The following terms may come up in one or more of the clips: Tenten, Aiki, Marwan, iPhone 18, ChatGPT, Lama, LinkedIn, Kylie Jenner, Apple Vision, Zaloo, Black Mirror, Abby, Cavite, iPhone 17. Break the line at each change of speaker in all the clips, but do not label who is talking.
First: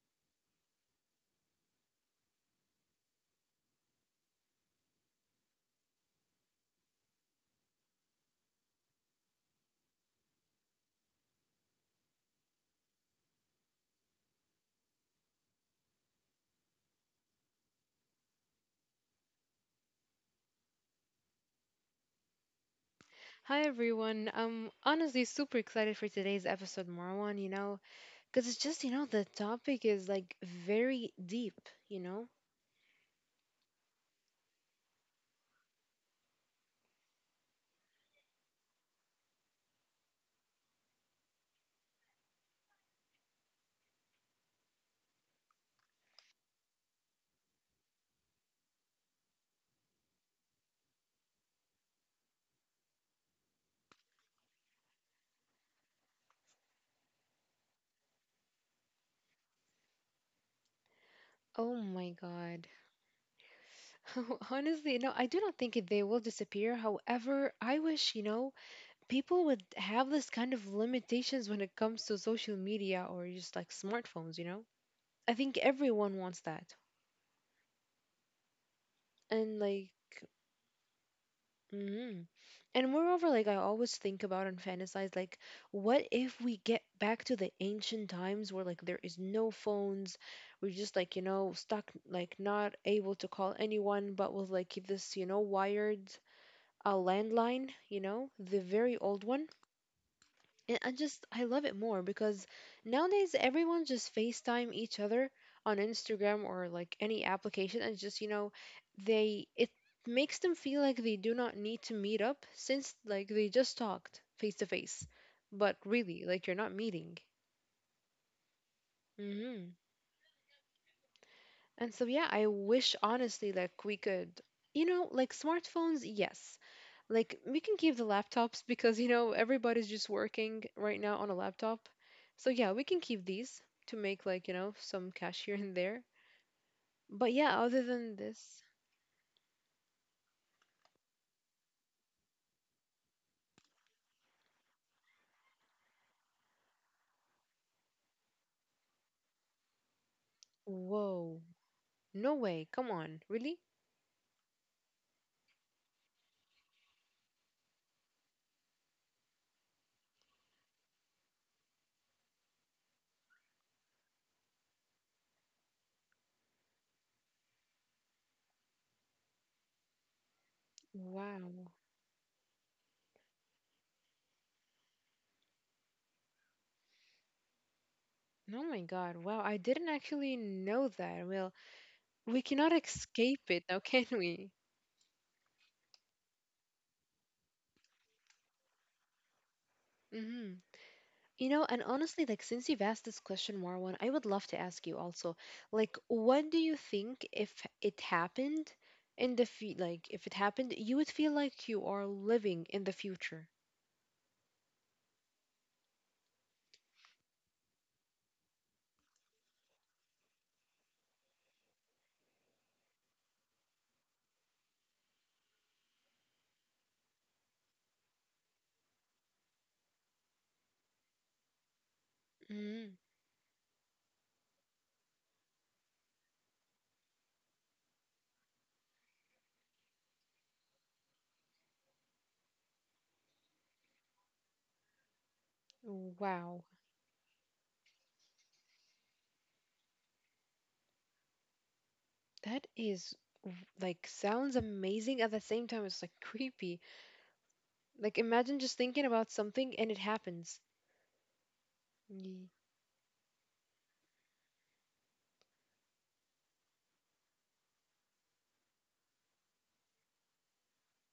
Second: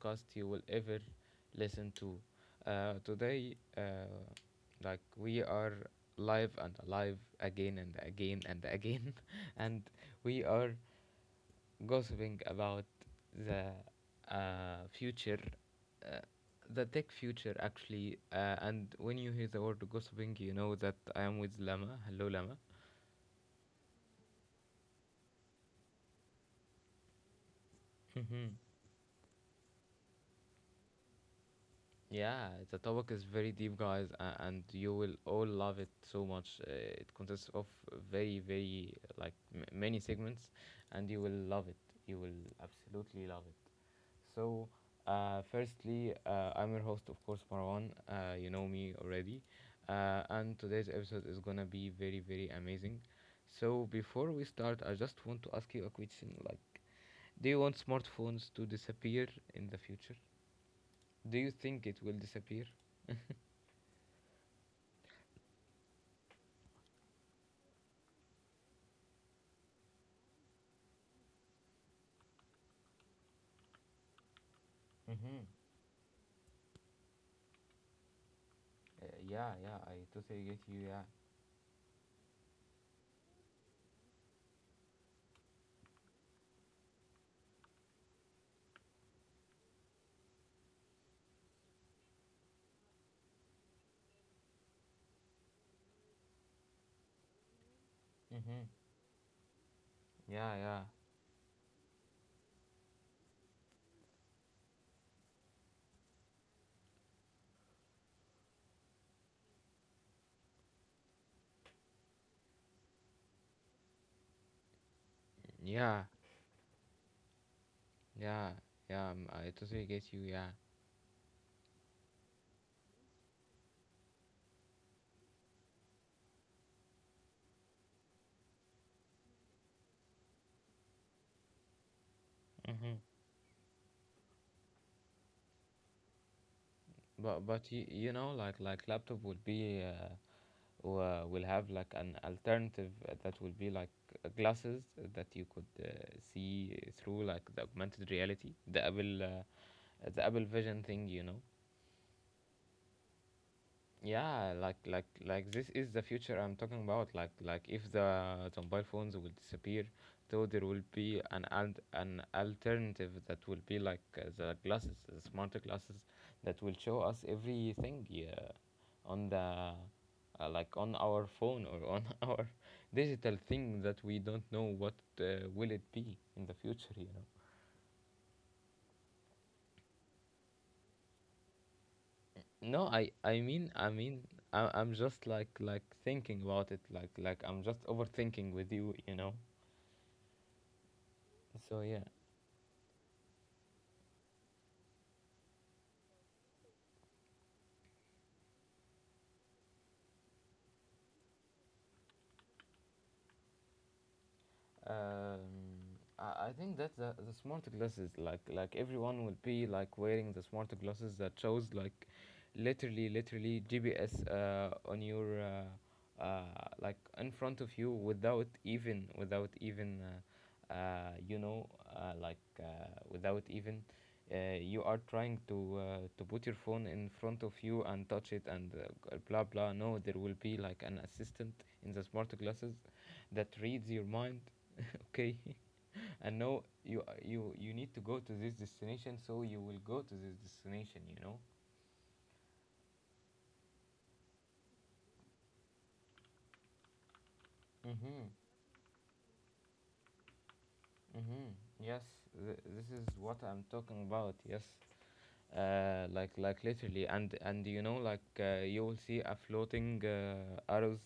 podcast you will ever listen to. Today, we are live and alive again and again and again, and we are gossiping about the future, uh, the tech future actually. And when you hear the word gossiping, you know that I am with Lama. Hello, Lama.
Hi everyone. I'm honestly super excited for today's episode, Marwan, because it's
Mm-hmm.
just, the topic is like very deep, you know?
Yeah, the topic is very deep, guys, and you will all love it so much. It consists of very, very like many segments, and you will love it. You will absolutely love it. So, firstly, I'm your host, of course, Marwan. You know me already, and today's episode is gonna be very, very amazing. So, before we start, I just want to ask you a question. Like, do you want smartphones to disappear in the future? Do you
Oh
think it
my
will
God.
disappear?
Honestly, I do not think they will disappear. However, I wish, people would have this kind of limitations when it comes to social media or just like smartphones? I
Mm-hmm.
think everyone wants that.
Uh, yeah,
And
yeah,
like,
I totally get you. Yeah.
mhm. And moreover, like I always think about and fantasize, like, what if we get back to the ancient times where like there is no phones, we're just like, stuck, like not able to call anyone, but with like this, wired landline, the
Mm-hmm.
very old one.
Yeah,
And
yeah.
I just, I love it more because nowadays everyone just FaceTime each other on Instagram or like any application and just, they it makes them feel like they do not need to meet up since like they just talked face to face. But
Yeah,
really, like you're not meeting.
yeah, yeah. I
Hmm.
totally get you. Yeah.
And so, yeah, I wish honestly, like, we could, like smartphones, yes. Like, we can keep the laptops because, everybody's just working right now on a laptop. So, yeah, we can
Mm-hmm.
keep these to make, like, some cash here and there. But
but
yeah,
but
other
you,
than
you know like
this,
like laptop will be uh, will have like an alternative that will be like glasses that you could see through like the augmented reality, the Apple Vision thing. You
whoa,
know,
no way, come on, really?
yeah, like this is the future I'm talking about. Like, if the mobile phones will disappear, so there will be an an alternative that will be like the glasses, the smarter glasses that will show us everything, yeah, on the like on our
Wow.
phone or on our digital thing that we don't know what will it be in the future, you know.
Oh my God, wow, I didn't actually know that. Well, we cannot
No, I
escape
I
it
mean
now,
I
can
mean
we?
I, I'm just like thinking about it. Like, I'm just overthinking with you, you know.
Mm-hmm. And
So yeah.
honestly, like since you've asked this question, Marwan, I would love to ask you also, like, what do you think if it happened in the fe like if it happened, you would feel like you are living in the future?
Um, I think that the smart glasses, like, everyone will be like wearing the smart glasses that shows like literally GPS on your like in front of you, without even without even you know like
Mm,
without even you are trying to put your phone in front of you and touch it and uh, blah blah, no, there will be like an assistant in the smart glasses that reads your mind. Okay. And
wow,
know you, you need to go to this destination, so you will go to this destination, you know.
that is like sounds amazing. At the same time, it's like creepy. Like
Mhm.
imagine just thinking about something and it happens.
Mhm. Yes. This is what I'm talking about. Yes, like literally. And you know, like, you will see a floating arrows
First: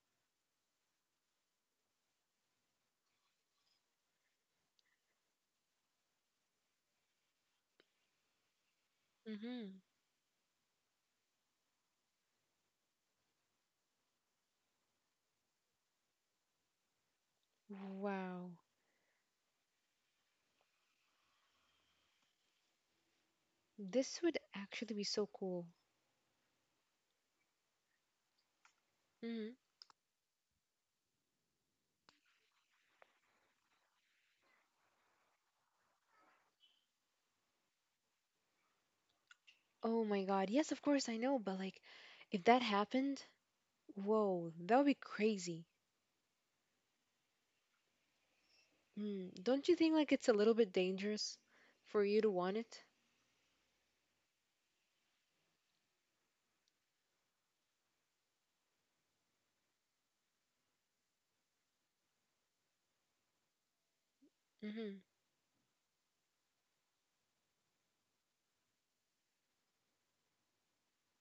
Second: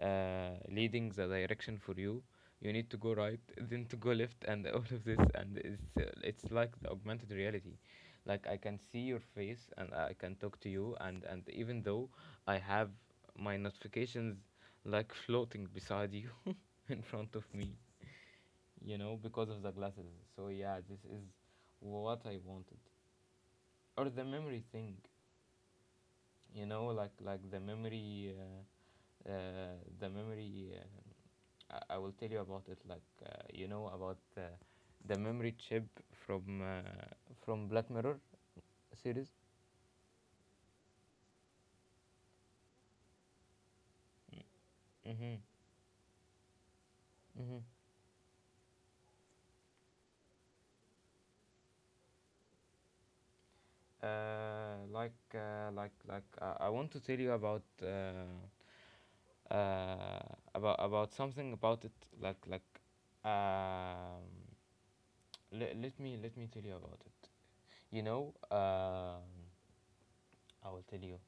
leading the direction for you. You need to go right, then to go left, and all of this. And it's like the augmented reality. Like, I can see your face
Mm-hmm.
and I can talk to you. And even though I have my notifications like floating beside you, in front of me,
Wow,
you know, because of the glasses. So yeah, this is what I wanted. Or
this
the
would
memory
actually
thing,
be so cool.
you know, like the memory uh,
Mhm.
uh, the memory uh, I, I will tell you about it. Like you know about the memory chip from uh, from Black Mirror series.
Oh my God. Yes, of course, I know, but like, if that happened, whoa, that would be
Mm-hmm.
crazy.
Mm-hmm.
Mm, don't you think like it's a little bit dangerous for you to want it?
I want to tell you about about something about it. like like um,
Mm-hmm,
let me tell you about it. You know, um, I will tell you.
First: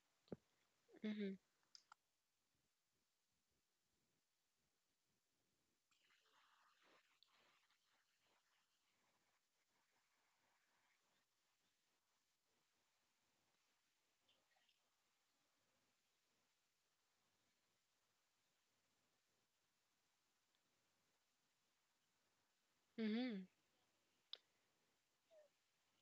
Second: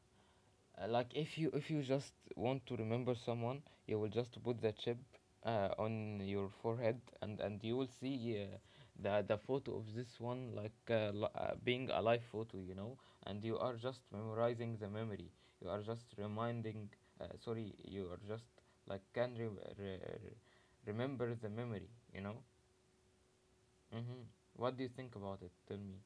Like,
mm-hmm,
if you just want to remember someone, you will just put the chip on your forehead, and you will see uh, the photo of this one, like, being a live photo, you know. And you are just memorizing the memory. You are just reminding. Sorry, you are just like can re- re- remember the memory, you know.
mm-hmm.
Mm-hmm. What do you think about it? Tell me.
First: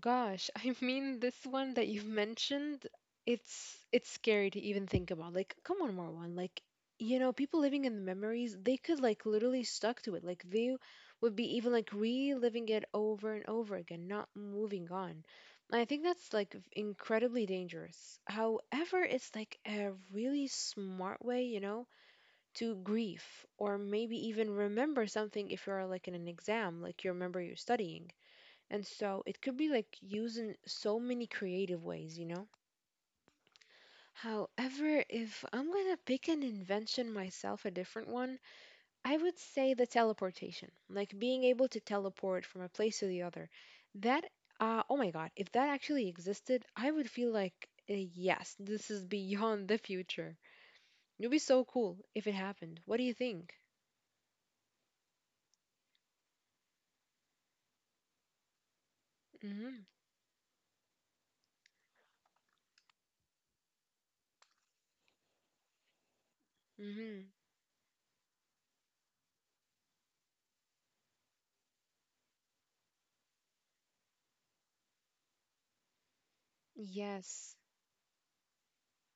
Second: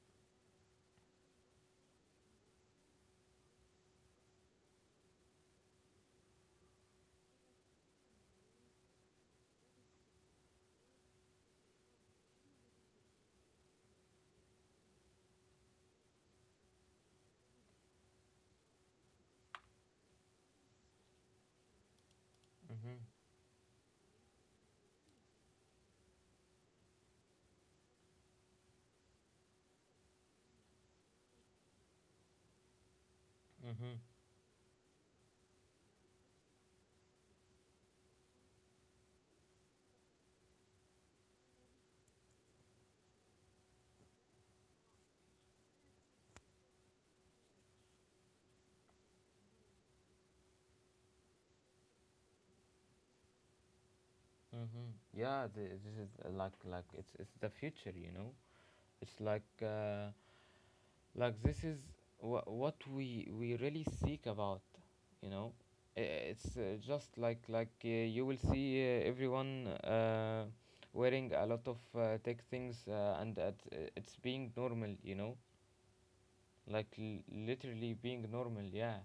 Gosh, I mean this one that you've mentioned, it's scary to even think about. Like, come on, Marwan. Like, people living in the memories, they could like literally stuck to it. Like they would be even like reliving it over and over again, not moving on. And I think that's like incredibly dangerous. However, it's like a really smart way, to
Mm-hmm.
grieve or maybe even remember something if you're like in an exam, like you remember you're studying and so it could be like used in so many creative ways?
Mm-hmm.
However, if I'm gonna pick an invention myself, a different one, I would say the teleportation, like being able to teleport from a place to the other. That, oh my God, if that actually existed, I would feel like, yes, this is beyond the future. It would be so cool if it happened. What do you think?
Mm-hmm. Yeah, this is uh, it's the future, you know. It's like
Mm-hmm.
uh, this is what we really seek about, you know. It's
Mm-hmm.
just like, you will see everyone wearing a lot of tech things, and that it's being normal, you know. Like,
Yes.
literally being normal, yeah.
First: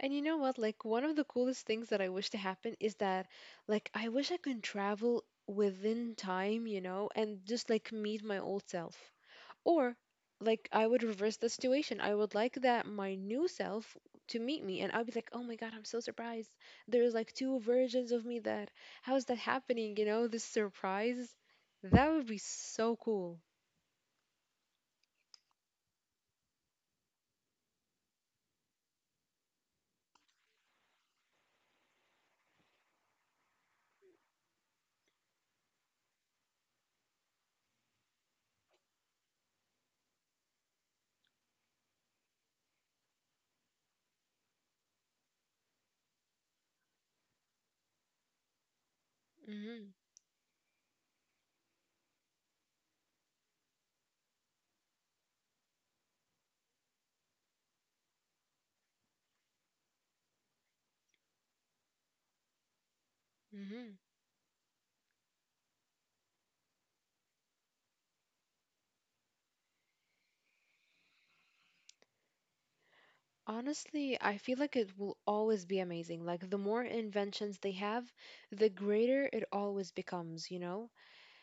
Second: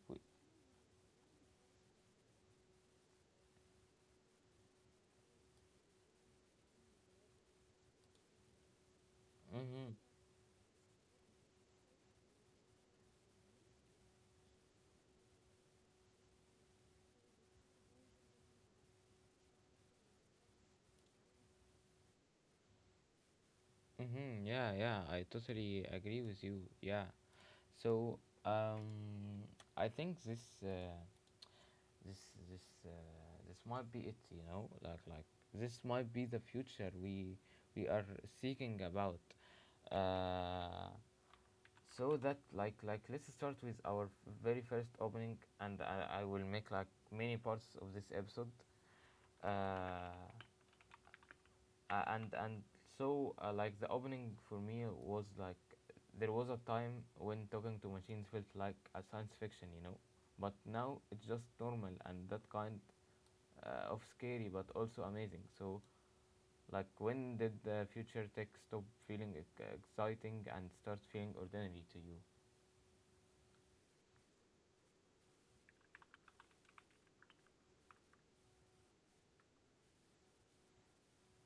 And
We,
you know what? Like, one of the coolest things that I wish to happen is that, like, I wish I could travel within time, and just like meet my old self. Or,
Mm-hmm.
like, I would reverse the situation. I would like that my new self to meet me, and I'd be like, oh my God, I'm so surprised. There's like two versions of me that, how is that happening? This surprise. That would be so cool.
Mm-hmm. Yeah, yeah, I totally agree with you. Yeah. So, um, I think this, this, uh, this might be it. You know, like, this might be the future we are seeking about. Uh, so that like let's start with our very first opening, and I will make like many parts of this episode. Uh, and the opening for me was like there was a time when talking to machines felt like a science fiction, you know, but now it's just normal, and that kind
Mm-hmm.
of scary but also amazing. So, like, when did the future tech stop feeling exciting and start feeling ordinary to you?
Honestly, I feel like it will always be amazing. Like, the more inventions they have, the greater it always becomes?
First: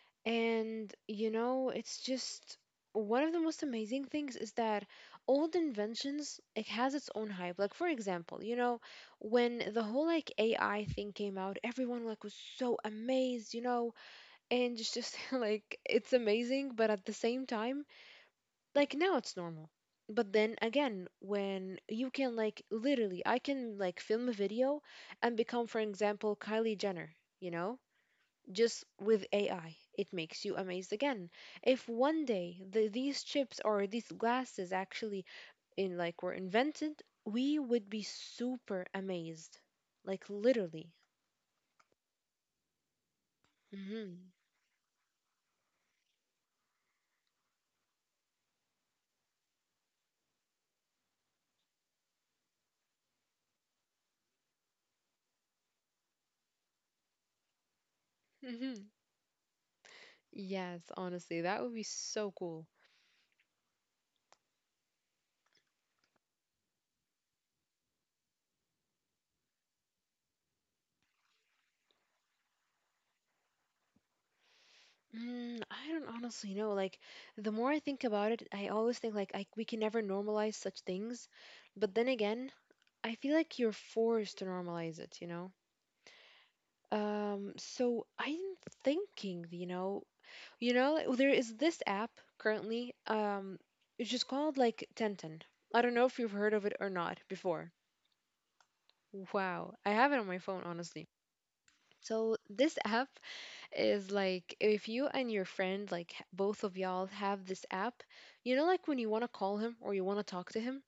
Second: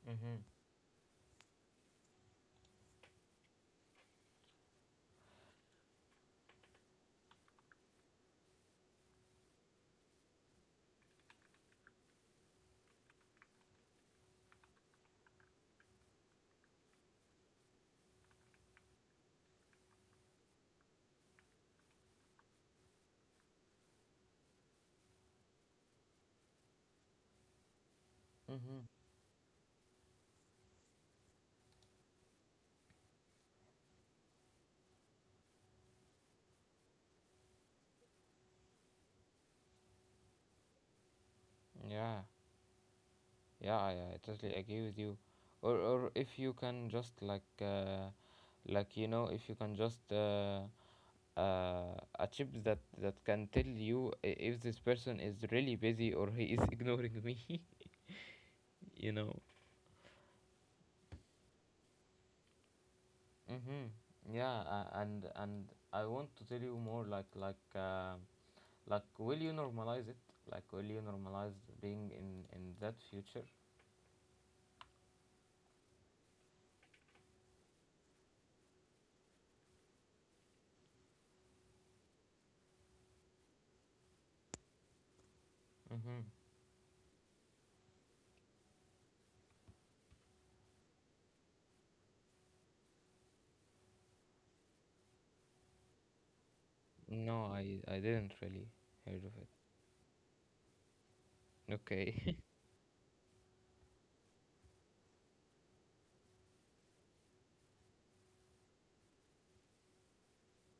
Mm-hmm.
And it's just one of the most amazing things is that old inventions, it has its own hype. Like, for example, when the whole like AI thing came out, everyone like was so amazed? And it's just like, it's amazing, but at the same time, like now it's normal. But then again, when you can, like, literally, I can like film a video and become, for example, Kylie Jenner, you know, just
Mm-hmm.
with AI, it makes you amazed again. If one day these chips or these glasses actually in like were invented, we would be super amazed, like literally.
Yeah. Yeah, I
Hmm.
totally agree with you. Or if you can just like, you know, if you can just a chip that can tell you if this person is really busy or he is ignoring me,
Hmm.
you know.
Yes, honestly, that would be so cool.
Mm-hmm. Yeah, and I want to tell you more. Like, will you normalize it? Like, will you normalize being in that future?
Mm, I don't honestly know. Like, the more I think about it, I always think like we can never normalize such things. But then again, I feel like you're forced to normalize it?
Mm-hmm.
So I'm thinking, like, there is this app currently, it's just called like Tenten. I don't know if you've heard of it or not
No,
before.
I didn't really heard of it.
Wow, I have it on my phone, honestly. So
Okay.
this app is like if you and your friend, like both of y'all have this app, like when you want to call him or you want to talk to him,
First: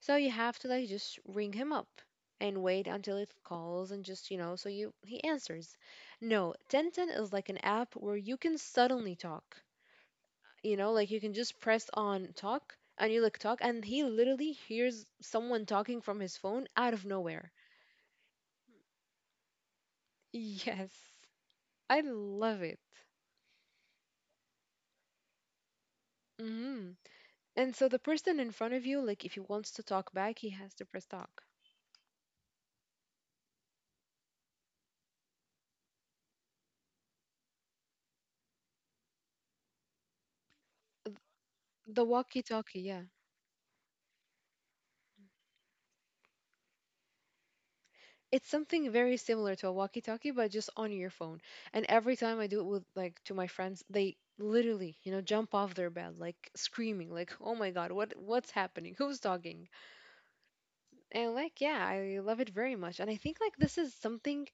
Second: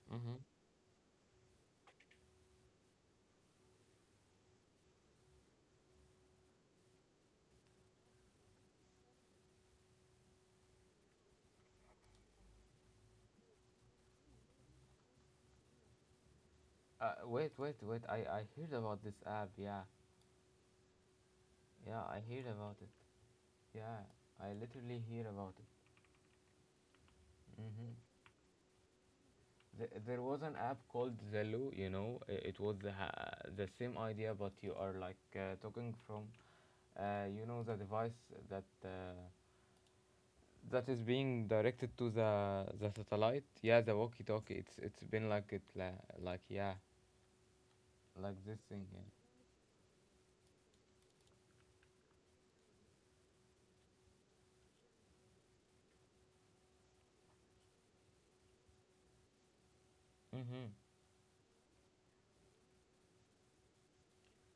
so you
Mm-hmm.
have to like just ring him up and wait until it calls and just, so you he answers. No, Tenten is like an app where you can suddenly talk. Like you can just press on talk and you like talk and he literally hears someone talking from his phone out of nowhere.
Wait, wait, wait. I heard about this app. Yeah,
Yes. I
yeah, I heard
love
about
it.
it. Yeah, I literally hear about
Mhm.
it.
And so
Mm-hmm.
the person in front of you, like if he wants to talk
There was
back, he
an
has
app
to press
called
talk.
Zaloo. You know, it was the same idea, but you are like talking from, you know, the device that that is
Th-
being directed to
The
the
walkie-talkie, yeah.
satellite. Yeah, the walkie-talkie. It's been like like, yeah, like
It's
this thing.
something
Yeah.
very similar to a walkie-talkie, but just on your phone. And every time I do it with like to my friends, they literally, jump off their bed, like screaming, like, "Oh my God, what's happening? Who's talking?"
Mm-hmm.
And like, yeah, I love it very much. And I think like this is something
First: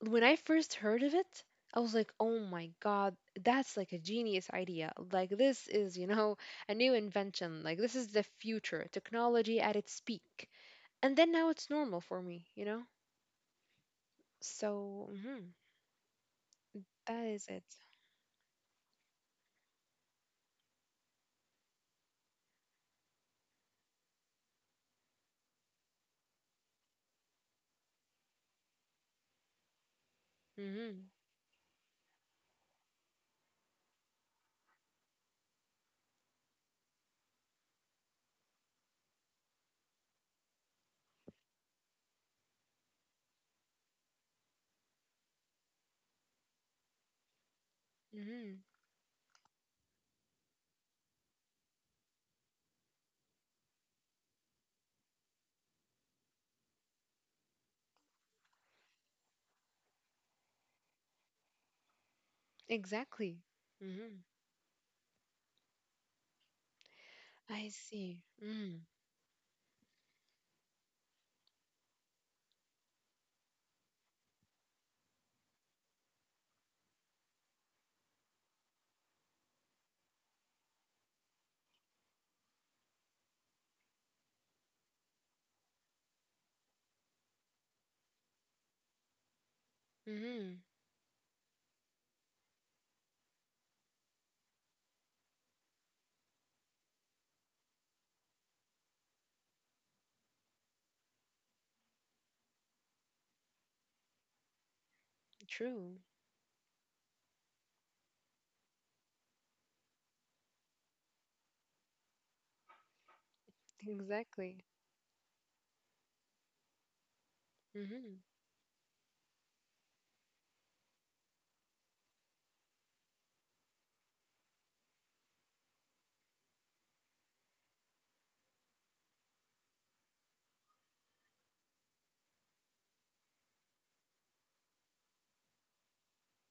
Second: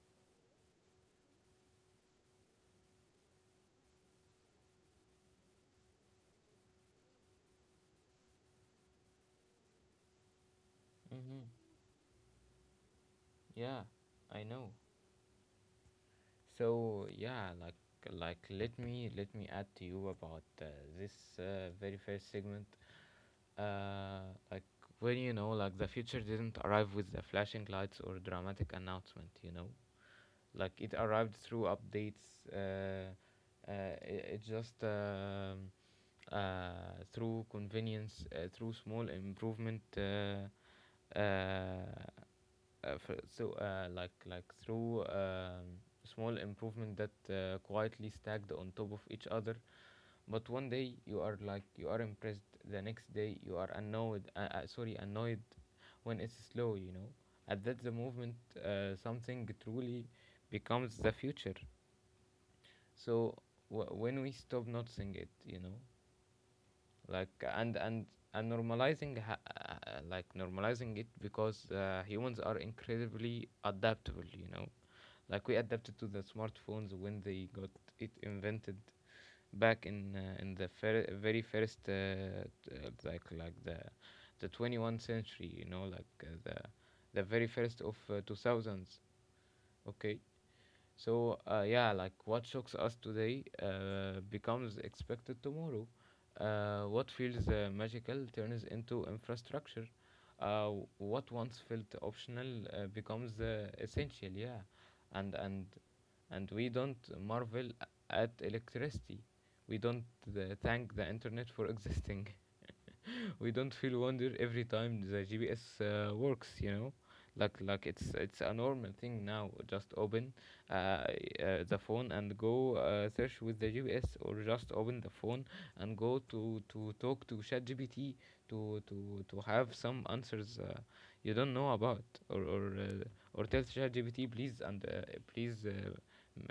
when I first heard of it, I was like, oh my God, that's like a genius idea. Like, this is, a new invention. Like, this is the future, technology at its peak. And then now
Mm-hmm.
it's normal for me?
Yeah, I know.
So, mhm,
So
that is
yeah,
it.
let me add to you about this very first segment. Uh, like, when you know, like the future didn't arrive with the flashing lights or dramatic announcement. You know, like it
Hmm.
arrived through updates. Uh, it just through convenience, through small improvement. For, so like through small improvement that quietly stacked
Hmm.
on top of each other. But one day you are like you are impressed, the next day you are annoyed. Sorry, annoyed when it's slow, you know. At that the movement something truly becomes the future. So,
Exactly. Hmm.
when we stop noticing it, you know, like,
I
and and
see.
and
Mm-hmm.
normalizing normalizing it, because humans are incredibly adaptable, you know. Like, we adapted to the smartphones when they got it invented back in very first t- like the 21st century, you know, like the very first of 2000s, okay.
Mm-hmm.
So, yeah, like what shocks us today becomes expected tomorrow. What feels magical turns into infrastructure. What once felt optional becomes essential, yeah. And, and,
True.
and we don't marvel at electricity. We don't thank the internet for existing. We don't feel wonder every
Exactly.
time the GPS works. You know, like,
Hmm.
it's a normal thing now. Just open uh, uh, the phone and go search with the GPS, or just open the phone and go to talk to ChatGPT to have some answers you don't know about, or or uh, or tell ChatGPT please, and please. Uh, m-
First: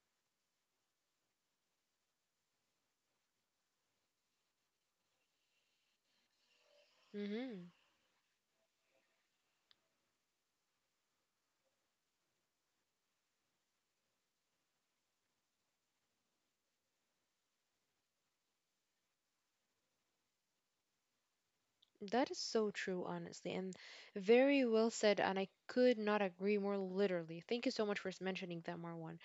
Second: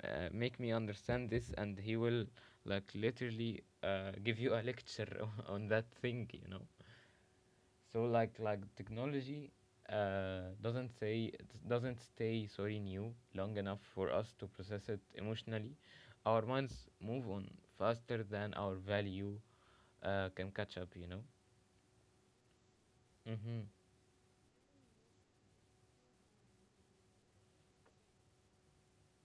uh, Make me understand this and he will literally give you a lecture on that thing.
Hmm.
So like technology doesn't say it doesn't stay sorry new long enough for us to process it emotionally. Our minds move on faster than our value can catch up, you know.
That is so true, honestly,
Mm-hmm,
and very well said. And I could not agree more literally. Thank you so much for mentioning that, Marwan.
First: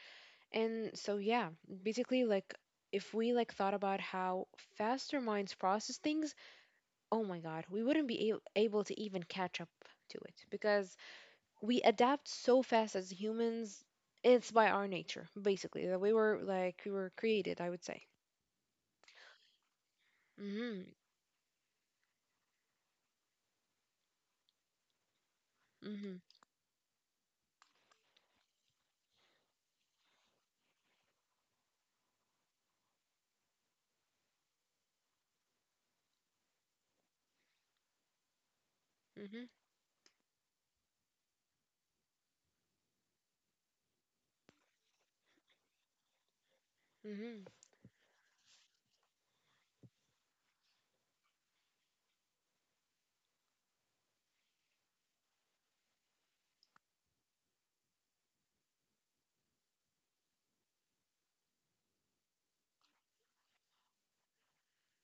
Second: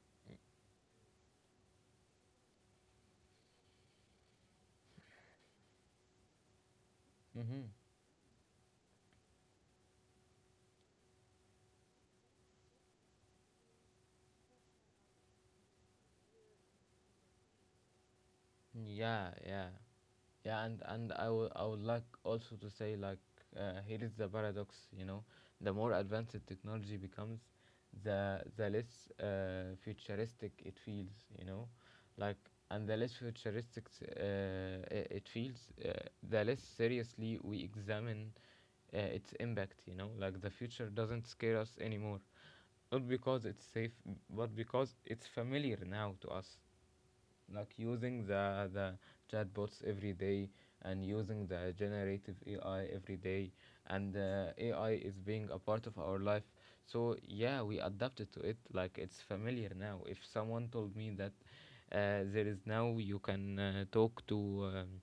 And so, yeah, basically, like, if we like thought about how faster minds process things, oh my God,
mm-hmm.
we wouldn't be able to even catch up to it because we adapt so fast as humans. It's by our nature, basically, that we were created. I would say.
Yeah, yeah, yeah.
Mm-hmm.
And I would like also to say, like, here is the paradox, you know, the more
Mm-hmm.
advanced technology becomes, the less futuristic it feels, you know. Like, and the less futuristic it feels, the less seriously we examine its
Mm-hmm.
impact, you know. Like, the future doesn't scare us anymore, not because it's safe, but because it's familiar now to us.
Mm-hmm.
Like using the chatbots every day, and using the generative AI every day, and AI is being a part of our life. So yeah, we adapted to it, like it's familiar now. If someone told me that there is now you can talk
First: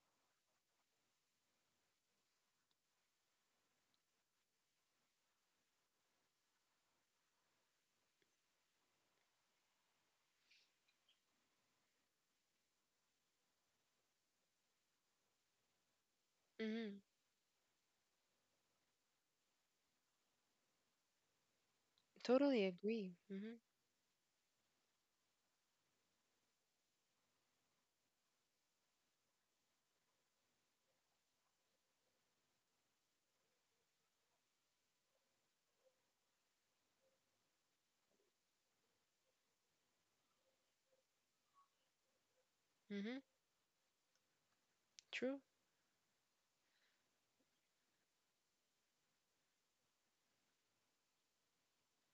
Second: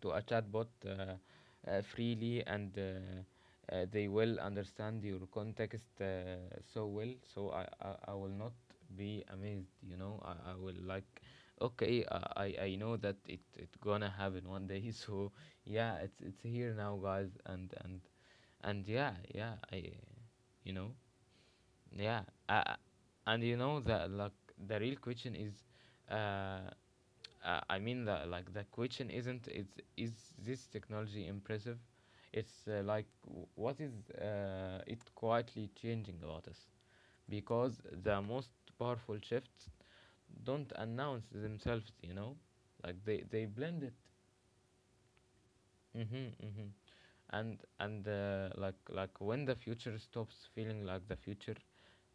to a chatbot freely, and they will understand your context so well, so I will not be amazed, you know. I will like, okay, I know that it gonna happen one day. So yeah, it's here now,
Mm-hmm.
guys. And yeah, yeah, I, you know. Yeah,
Totally
uh,
agree.
and
Mm-hmm.
you know, the like the real question is, uh, the question isn't, it's, is this technology impressive? It's like what is it quietly changing about us? Because the most powerful shifts don't announce themselves, you know. Like,
Mm-hmm.
they blend it.
True.
Mm-hmm, mm-hmm. And like, when the future stops feeling like the future,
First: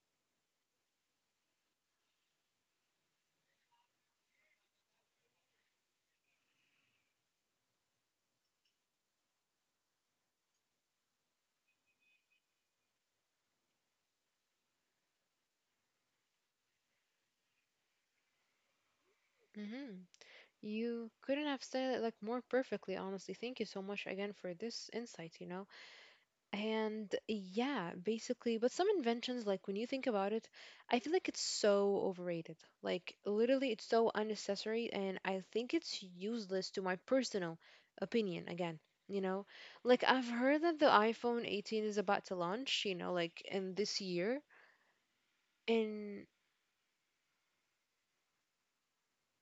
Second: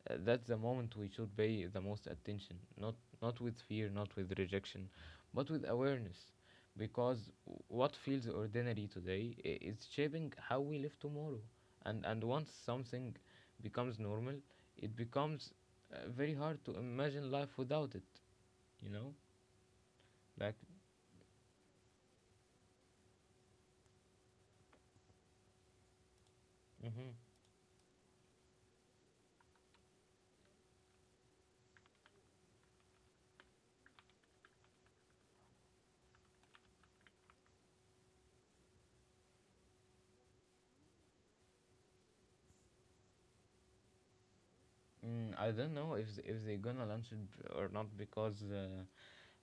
that's the moment we should pay the most attention. Not not with fear, not with rejection, but with awareness. Because what feels ordinary today is shaping how we live tomorrow. And once something becomes normal, it becomes very hard to imagine life without it. You know,
Hmm.
like.
You couldn't have said it like more perfectly, honestly. Thank you so much again for this insight? And
Mm-hmm.
yeah, basically, but some inventions, like when you think about it, I feel like it's so overrated. Like, literally, it's so unnecessary, and I think it's useless to my personal opinion again. You know, like I've heard that the iPhone 18 is about to launch, like in this year.
Mm, I don't know if
And
if they're gonna launch it or not, because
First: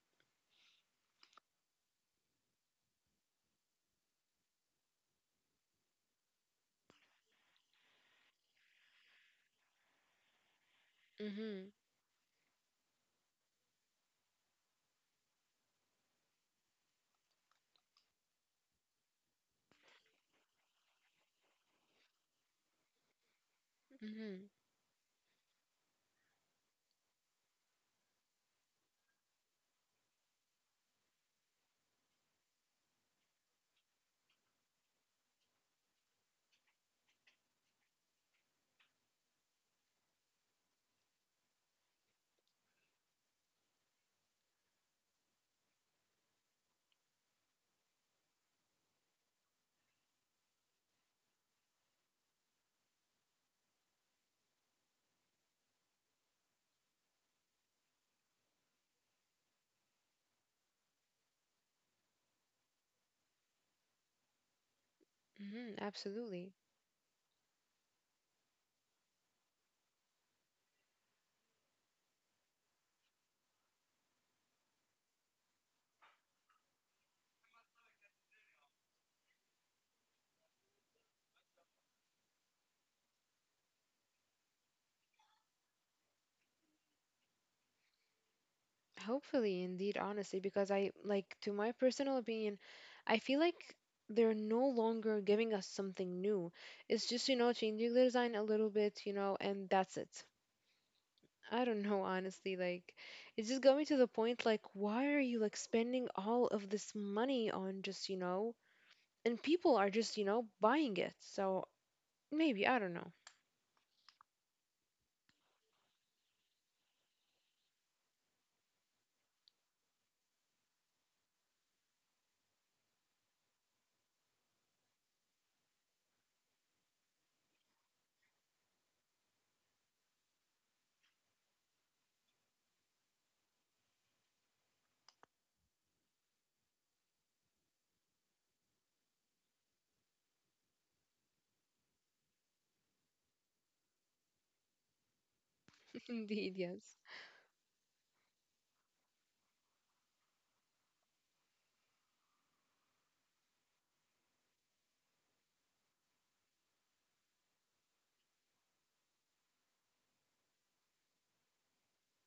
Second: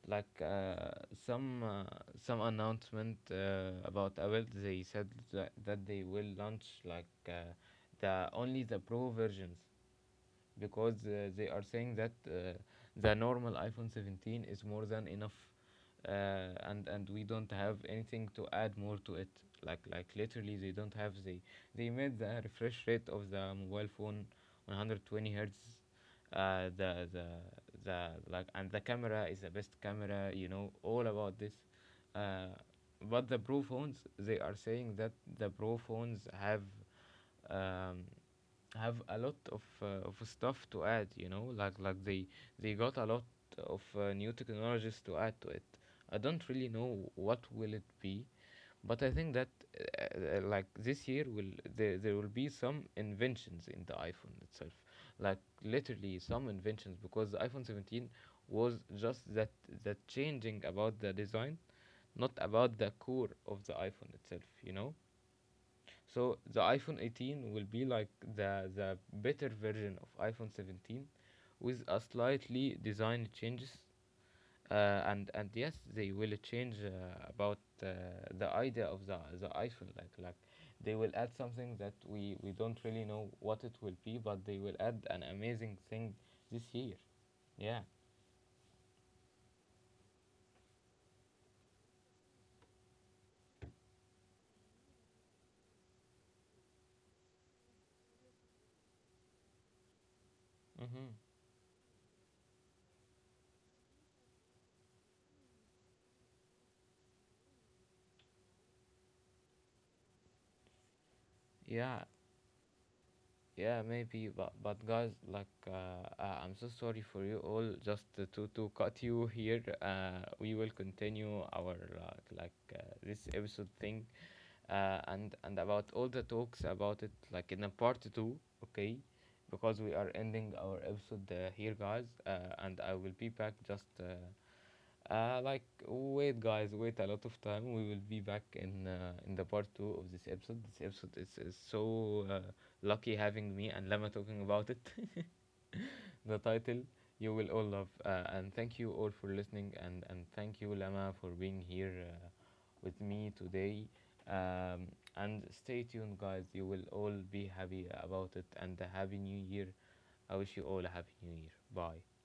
like some uh, some announcement about Apple. They said that they will launch like the only the pro versions, because they are
mm-hmm,
saying that the normal iPhone 17 is more than enough, and we don't have anything to add more to it. Like literally they don't have, they made the refresh rate of the mobile phone
mm-hmm,
120 hertz, uh, the the the like, and the camera is the best camera, you know, all about this. uh, but the pro phones, they are saying that the pro phones um, have a lot of stuff to add, you know. Like, they got a lot of new technologies to add to it. I don't really know what will it be, but I think that like, this year will there, there will be some inventions in the iPhone itself. Like literally some inventions, because the iPhone 17 was just that changing about the design, not about the core of the iPhone itself, you know.
mm-hmm,
So
absolutely.
the iPhone 18 will be like the better version of iPhone 17 with a slightly design changes, and yes they will change about the idea of the iPhone. Like they will add something that we don't really know what it will be, but they will add an amazing thing this year, yeah.
Hopefully, indeed, honestly, because I, like, to my personal opinion, I feel like they're no longer giving us something new. It's just, changing the design a little bit, and that's it.
Hmm.
I don't know, honestly, like, it's just going to the point, like, why are you, like, spending all of this money on just, and people are just, buying it. So
Yeah,
maybe, I don't know.
yeah, maybe, but guys, like, I'm so sorry for you all, just to to cut you here. We will continue our uh, like uh, this episode thing, and about all the talks about it, like, in a part two, okay? Because we are ending our episode here, guys. And I will be back just like, wait guys, wait a lot of time, we will be back in the part two of this episode. This episode is so lucky having me and Lama talking about it. The
Indeed,
title
yes.
you will all love. And thank you all for listening, and thank you Lama for being here with me today. Um, and stay tuned, guys. You will all be happy about it. And a happy new year. I wish you all a happy new year. Bye.